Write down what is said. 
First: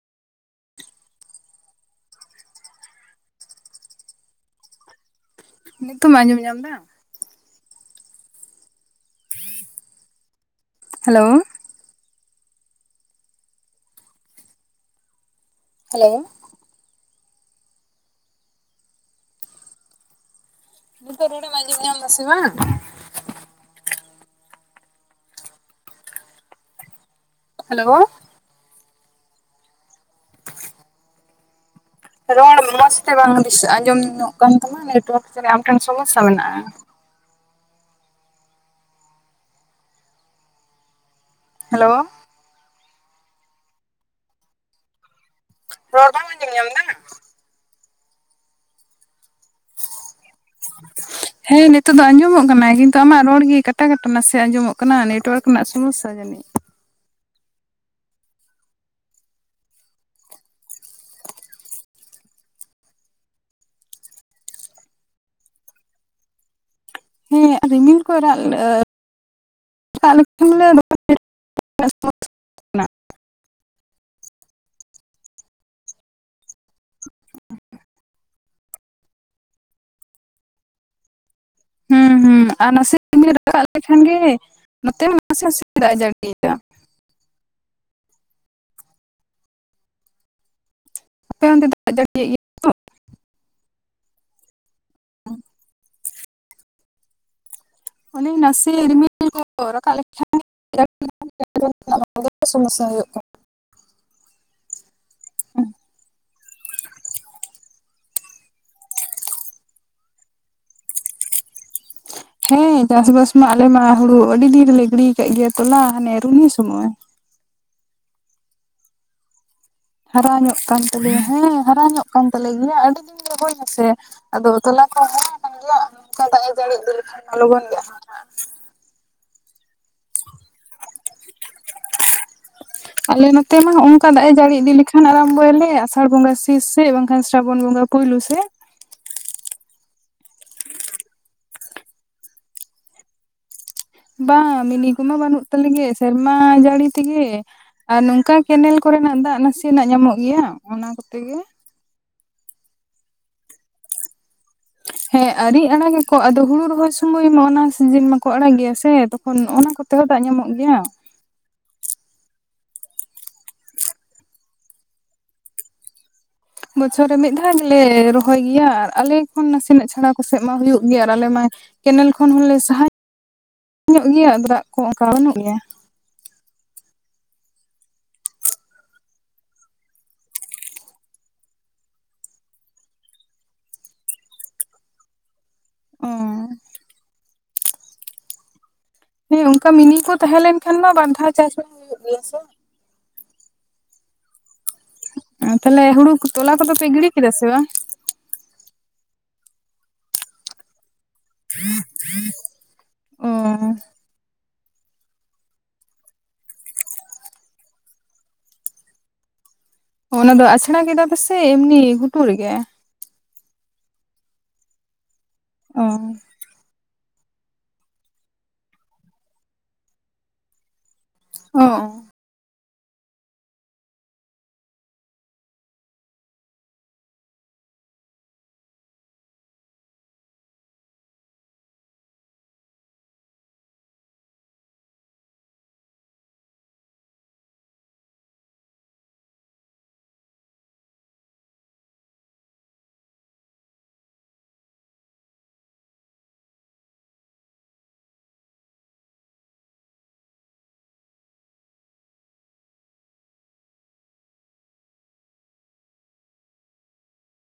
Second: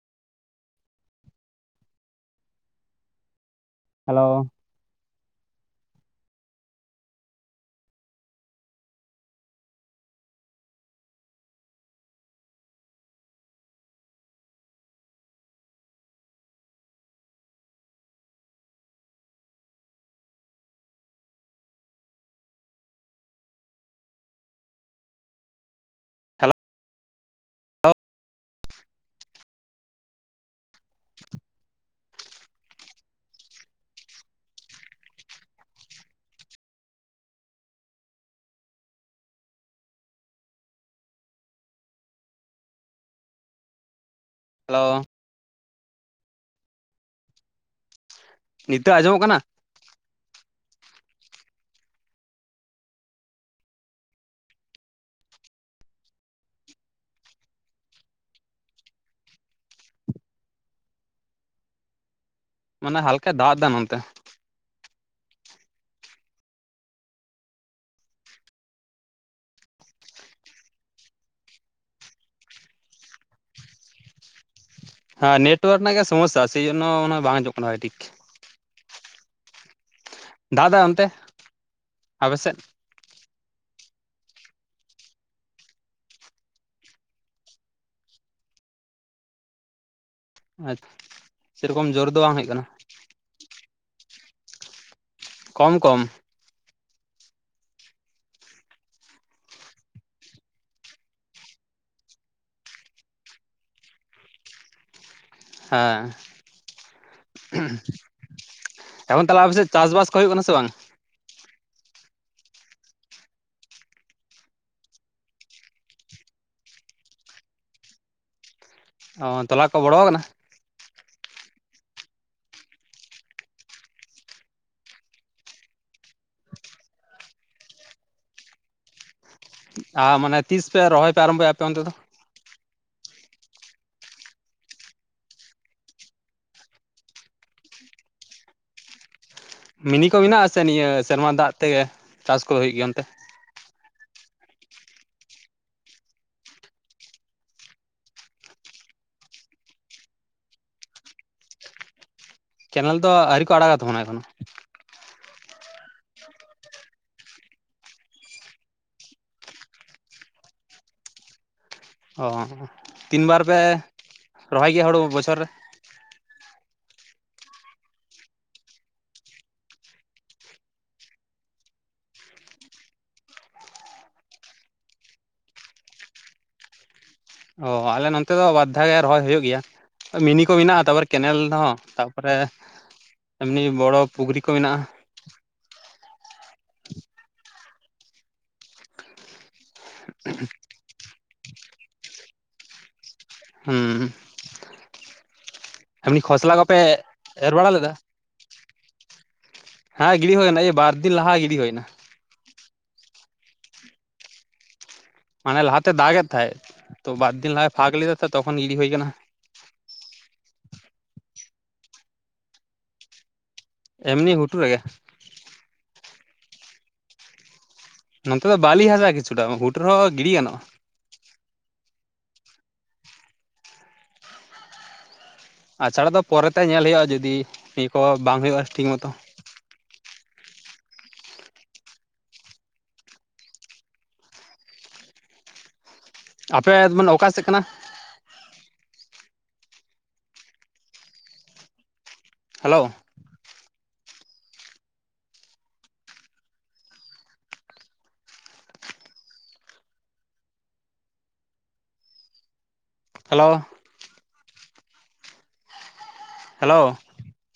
Hello. ᱱᱤᱛᱚᱢ ᱟᱸᱡᱚᱢ ᱧᱟᱢ ᱫᱟ? ᱦᱮᱞᱳ᱾ ᱦᱮᱞᱳ᱾ ᱱᱤᱛᱚᱜ ᱨᱚᱲ ᱮᱢ ᱟᱸᱡᱚᱢ ᱧᱟᱢ ᱫᱟᱥᱮ ᱵᱟᱝ? ᱦᱮᱞᱳ, ᱨᱚᱲ ᱢᱚᱸᱡᱽᱛᱮ ᱵᱟᱝ ᱫᱤᱥᱟᱹᱜ-ᱟ ᱟᱸᱡᱚᱢ ᱧᱚᱜ ᱠᱟᱱ ᱛᱟᱢᱟ ᱱᱮᱴᱣᱟᱨᱠ ᱡᱟᱱᱤᱡ ᱟᱢᱴᱷᱮᱱ ᱥᱚᱢᱚᱥᱥᱟ ᱢᱮᱱᱟᱜ-ᱟ᱾ ᱦᱮᱞᱳ᱾ ᱦᱮᱞᱳ᱾ ᱨᱚᱲ ᱵᱟᱢ ᱟᱸᱡᱚᱢ ᱧᱟᱢ ᱫᱟ? ᱱᱤᱛᱚᱜ ᱟᱸᱡᱚᱢᱚᱜ ᱠᱟᱱᱟ? [inaudible] ᱦᱮᱸ ᱱᱤᱛᱚᱜ ᱫᱚ ᱟᱸᱡᱚᱢᱚᱜ ᱠᱟᱱᱟ ᱠᱤᱱᱛᱩ ᱟᱢᱟᱜ ᱨᱚᱲ ᱜᱮ ᱠᱟᱴᱟ ᱠᱟᱴᱟ ᱱᱟᱥᱮ ᱟᱸᱡᱚᱢᱚᱜ ᱠᱟᱱᱟ ᱱᱮᱴᱣᱟᱨᱠ ᱨᱮᱱᱟᱜ ᱥᱚᱢᱚᱥᱥᱟ ᱡᱟᱹᱱᱤᱡ ᱾ ᱢᱟᱱᱮ ᱦᱟᱞᱠᱟ ᱫᱟᱜ ᱫᱟᱭ ᱱᱚᱱᱛᱮ ᱾ ᱦᱮᱸ ᱨᱤᱢᱤᱞ ᱠᱚ [unintelligible] ᱠᱟᱱᱟ ᱦᱮᱸ ᱱᱮᱴᱣᱚᱟᱨᱠ ᱨᱮᱱᱟᱜ ᱜᱮ ᱥᱚᱢᱚᱥᱟ᱾ ᱥᱮᱭ ᱡᱚᱱᱱᱚ ᱚᱱᱟ ᱵᱟᱝ ᱟᱡᱚᱢᱜ ᱠᱟᱱᱟ ᱵᱷᱟᱜᱮ ᱴᱷᱤᱠ᱾ ᱫᱟᱜ ᱫᱟ ᱚᱱᱛᱮ? ᱦᱩᱸ ᱟᱯᱮ ᱦᱩᱸ ᱥᱮᱫ ᱟᱨ ᱱᱟᱥᱮ ᱨᱤᱢᱤᱞ ᱨᱟᱠᱟᱵ ᱞᱮᱠᱷᱟᱱ ᱜᱮ ᱱᱚᱛᱮ ᱦᱚᱸ ᱱᱟᱥᱮ ᱱᱟᱥᱮ ᱫᱟᱜ ᱮ ᱡᱟᱹᱲᱤ ᱮᱫᱟ᱾ ᱟᱪᱷᱟ ᱟᱯᱮ ᱚᱱᱛᱮ ᱫᱟᱜ ᱥᱮᱨᱚᱠᱚᱢ ᱡᱟᱹᱲᱤᱭᱮᱫ ᱡᱳᱨ ᱫᱚ ᱵᱟᱝ ᱜᱮᱭᱟ ᱦᱮᱡ ᱠᱟᱱᱟ᱾ ᱛᱚ? ᱠᱚᱢ - ᱠᱚᱢ ᱚᱱᱮ ᱱᱟᱥᱮ ᱨᱤᱨᱢᱤᱞ ᱠᱚ ᱨᱟᱠᱟᱵ ᱞᱮᱠᱷᱟᱱ [unintelligible] [unintelligible] ᱥᱚᱢᱚᱥᱟ ᱦᱳᱭᱳᱜ ᱠᱟᱱᱟ᱾ ᱦᱮᱸ ᱩᱦᱩ ᱮᱠᱷᱚᱱ ᱛᱟᱦᱚᱞᱮ ᱟᱯᱟᱮᱥᱮᱫ ᱪᱟᱥᱵᱟᱥ ᱠᱚ ᱦᱩᱭᱩᱜ ᱠᱟᱱᱟ ᱥᱮ ᱵᱟᱝ? ᱦᱮᱸ ᱪᱟᱥ ᱵᱟᱥ ᱢᱟ ᱟᱞᱮ ᱢᱟ ᱦᱩᱲᱩ ᱟᱰᱤ ᱫᱤᱱ ᱨᱮᱞᱮ ᱜᱤᱲ ᱟᱠᱟᱫ ᱜᱮᱭᱟ ᱛᱚᱞᱟ ᱦᱟᱱᱮ ᱨᱩᱱᱦᱤ ᱥᱚᱢᱚᱭ᱾ ᱚᱛ ᱛᱚᱞᱟᱠᱚ ᱵᱚᱲᱚ ᱟᱠᱟᱱᱟ ᱦᱟᱨᱟ ᱧᱚᱜ ᱠᱟᱱ ᱛᱟᱞᱮᱭᱟ᱾ ᱦᱮᱸ ᱦᱟᱨᱟ ᱧᱚᱜ ᱠᱟᱱ ᱛᱟᱞᱮ ᱜᱮᱭᱟ ᱟᱹᱰᱤ ᱫᱤᱱ ᱨᱮ ᱦᱩᱭ ᱱᱟᱥᱮ᱾ ᱟᱫᱚ ᱛᱚᱞᱟ ᱠᱚ ᱦᱚ ᱠᱟᱱ ᱜᱮᱭᱟ ᱚᱝᱠᱟ ᱫᱟᱜ ᱮ ᱡᱟᱹᱲᱤᱤᱫᱤ ᱞᱮᱠᱷᱟᱱ ᱦᱚᱸ ᱞᱚᱜᱚᱱ ᱜᱮᱭᱟ᱾ ᱟᱨ ᱢᱟᱱᱮ ᱛᱤᱥ ᱯᱮ ᱨᱚᱦᱚᱭ ᱯᱮ ᱟᱨᱟᱢᱵᱚᱭᱟ ᱟᱯᱮ ᱚᱱᱛᱮ ᱫᱚ? ᱟᱞᱮ ᱱᱚᱛᱮ ᱢᱟᱜ ᱦᱚᱜᱚ ᱱᱚᱝᱠᱟ ᱫᱟᱜ ᱮ ᱡᱟᱹᱲᱤ ᱤᱫᱤ ᱞᱮᱠᱷᱟᱱ ᱟᱨᱟᱢ ᱵᱚᱭᱟᱞᱮ, ᱟᱥᱟᱲ ᱵᱚᱸᱜᱟ ᱥᱤᱥ ᱥᱮ ᱵᱟᱝᱠᱷᱟᱱ ᱥᱨᱟᱵᱚᱱ ᱵᱚᱸᱜᱟ᱾ ᱠᱚᱭᱞᱳ ᱥᱮ ᱢᱤᱱᱤ ᱠᱚ ᱢᱮᱱᱟᱜ ᱟᱥᱮ ᱱᱤᱭᱟᱹ ᱥᱮᱨᱢᱟ ᱫᱟᱜ ᱛᱮᱜᱮ ᱪᱟᱥ ᱠᱚ ᱦᱩᱭᱩᱜ ᱜᱮᱭᱟ ᱚᱱᱛᱮ? ᱵᱟᱝ ᱢᱤᱱᱤ ᱠᱚᱢᱟ ᱵᱟᱹᱱᱩᱜ ᱛᱟᱞᱮᱜᱮ ᱥᱮᱨᱢᱟ ᱡᱟᱹᱲᱤ ᱛᱤᱜᱮ᱾ ᱟᱨ ᱱᱚᱝᱠᱟ ᱠᱮᱱᱮᱞ ᱠᱚᱨᱮᱱᱟᱜ ᱫᱟᱜ ᱱᱟᱥᱮᱱᱟᱜ ᱧᱟᱢᱚᱜ ᱜᱮᱭᱟ ᱚᱱᱟ ᱠᱚᱛᱮ ᱜᱮ᱾ ᱠᱮᱱᱮᱞ ᱫᱚ ᱟᱹᱣᱨᱤ ᱠᱚ ᱟᱲᱟᱜ ᱜᱟ ᱛᱟᱵᱚᱱᱟ ᱮᱠᱷᱚᱱᱚ᱾ ᱦᱮᱸ ᱟᱨᱤ ᱟᱲᱟᱜᱟᱠᱚ ᱟᱫᱚ ᱦᱩᱲᱩ ᱨᱚᱦᱚᱭ ᱥᱩᱚᱢᱚᱭ ᱢᱟ ᱚᱱᱟ ᱥᱤᱡᱤᱱ ᱢᱟᱠᱚ ᱟᱲᱟᱜ ᱜᱮᱭᱟ ᱥᱮ, ᱛᱚᱠᱷᱚᱱ ᱚᱱᱟ ᱠᱚ ᱛᱮ ᱦᱚᱸ ᱫᱟᱜ ᱧᱟᱢᱚᱜ ᱜᱮᱭᱟ᱾ ᱚ ᱛᱤᱱ ᱵᱟᱨ ᱯᱮ ᱨᱚᱦᱚᱭ ᱜᱮᱭᱟ ᱦᱩᱲᱩ ᱵᱚᱪᱷᱚᱨ ᱨᱮ? ᱵᱚᱪᱷᱚᱨ ᱨᱮ ᱢᱤᱫ ᱫᱷᱟᱣ ᱜᱮᱞᱮ ᱨᱚᱦᱚᱭ ᱜᱮᱭᱟ, ᱟᱨ ᱟᱞᱮ ᱠᱷᱚᱱ ᱱᱟᱥᱮᱱᱟᱜ ᱪᱷᱟᱲᱟ ᱠᱚᱥᱮᱫ ᱢᱟ ᱦᱩᱭᱩᱜ ᱜᱮᱭᱟ ᱟᱨ ᱟᱞᱮ ᱢᱟ ᱠᱮᱱᱮᱞ ᱠᱷᱚᱱ ᱦᱚᱞᱮ ᱥᱟᱦᱟ ᱧᱚᱜ ᱜᱮᱭᱟ᱾ ᱫᱟᱜ ᱠᱚ ᱚᱠᱟ ᱵᱟᱱᱩᱜ ᱜᱮᱭᱟ᱾ ᱚ ᱟᱞᱮ ᱱᱚᱛᱮ ᱫᱚ ᱵᱟᱨᱫᱷᱟ ᱜᱮ ᱨᱚᱦᱚᱭ ᱦᱩᱭᱩᱜ ᱜᱮᱭᱟ᱾ ᱢᱤᱱᱤ ᱠᱚ ᱢᱮᱱᱟᱜᱼᱟ ᱛᱟᱨᱯᱚᱨᱮ ᱠᱮᱱᱮᱞ ᱦᱚᱸ ᱛᱟᱯᱚᱨᱮ ᱮᱢᱱᱤ ᱵᱚᱲᱚ ᱯᱩᱠᱷᱨᱤ ᱠᱚ ᱢᱮᱱᱟᱜᱼᱟ᱾ ᱚ ᱦᱮᱸ ᱚᱱᱠᱟ ᱢᱤᱱᱤ ᱠᱚ ᱛᱟᱦᱮᱸ ᱞᱮᱱ ᱠᱷᱟᱱ ᱢᱟ ᱵᱟᱫᱷᱟᱣ ᱪᱟᱥ ᱦᱚᱸ ᱦᱩᱭᱩᱜ ᱜᱮᱭᱟ ᱥᱮ᱾ ᱦᱩᱸ ᱛᱟᱦᱚᱞᱮ ᱦᱩᱲᱩ ᱮᱢᱱᱤ ᱠᱷᱚᱥᱞᱟ ᱛᱚᱞᱟ ᱠᱚᱫᱚ ᱠᱚᱯᱮ ᱯᱮ ᱜᱤᱰᱤ ᱠᱮᱫᱟ ᱥᱮ ᱮᱨ ᱵᱟᱝ ᱵᱟᱲᱟ ᱞᱮᱫᱟ? ᱦᱮᱸ ᱜᱤᱲᱤ ᱦᱩᱭᱱᱟ ᱮᱭ ᱵᱟᱨᱫᱤᱱ ᱞᱟᱦᱟ ᱜᱤᱲᱤ ᱦᱩᱭᱱᱟ᱾ ᱚ ᱦᱟᱱᱮ ᱞᱟᱦᱟᱛᱮ ᱫᱟᱜᱮᱫ ᱛᱟᱦᱮᱸᱫ, ᱛᱚ ᱵᱟᱨᱫᱤᱱ ᱞᱟᱦᱟᱭ ᱯᱷᱟᱸᱠ ᱞᱮᱫᱟ ᱛᱚ ᱛᱚᱠᱷᱚᱱ ᱜᱤᱲᱤ ᱦᱳᱭ ᱟᱠᱟᱱᱟ᱾ ᱚᱱᱟ ᱫᱚ ᱟᱪᱷᱟᱲᱟ ᱠᱮᱫᱟ ᱯᱮ ᱥᱮ ᱮᱢᱱᱤ ᱜᱷᱩᱴᱩ ᱨᱮᱜᱮ? ᱮᱢᱱᱤ ᱜᱷᱩᱴᱩ ᱨᱮᱜᱮ᱾ ᱚ ᱱᱚᱱᱛᱮ ᱫᱚ ᱵᱟᱹᱞᱤ ᱦᱟᱥᱟ ᱠᱤᱪᱷᱩ ᱴᱟᱜ ᱦᱚᱸ ᱜᱩᱡᱩ ᱨᱮᱦᱚᱸ ᱜᱤᱰᱤ ᱜᱟᱱᱼᱟ᱾ ᱦᱚᱸ ᱚ ᱟᱪᱷᱟᱲᱟ ᱫᱚ ᱯᱚᱨᱮᱛᱮ ᱧᱮᱞ ᱦᱩᱭᱩᱜᱼᱟ᱾ ᱡᱩᱫᱤ ᱱᱤᱭᱟᱹ ᱠᱚ ᱵᱟᱝ ᱦᱩᱭᱩᱜᱼᱟ ᱴᱷᱤᱠ ᱢᱚᱛᱚ᱾ ᱟᱯᱮ ᱢᱟᱱᱮᱫ ᱚᱠᱟ ᱥᱮᱫ ᱠᱟᱱᱟ? Hello hello. ᱦᱮᱞᱳᱣ᱾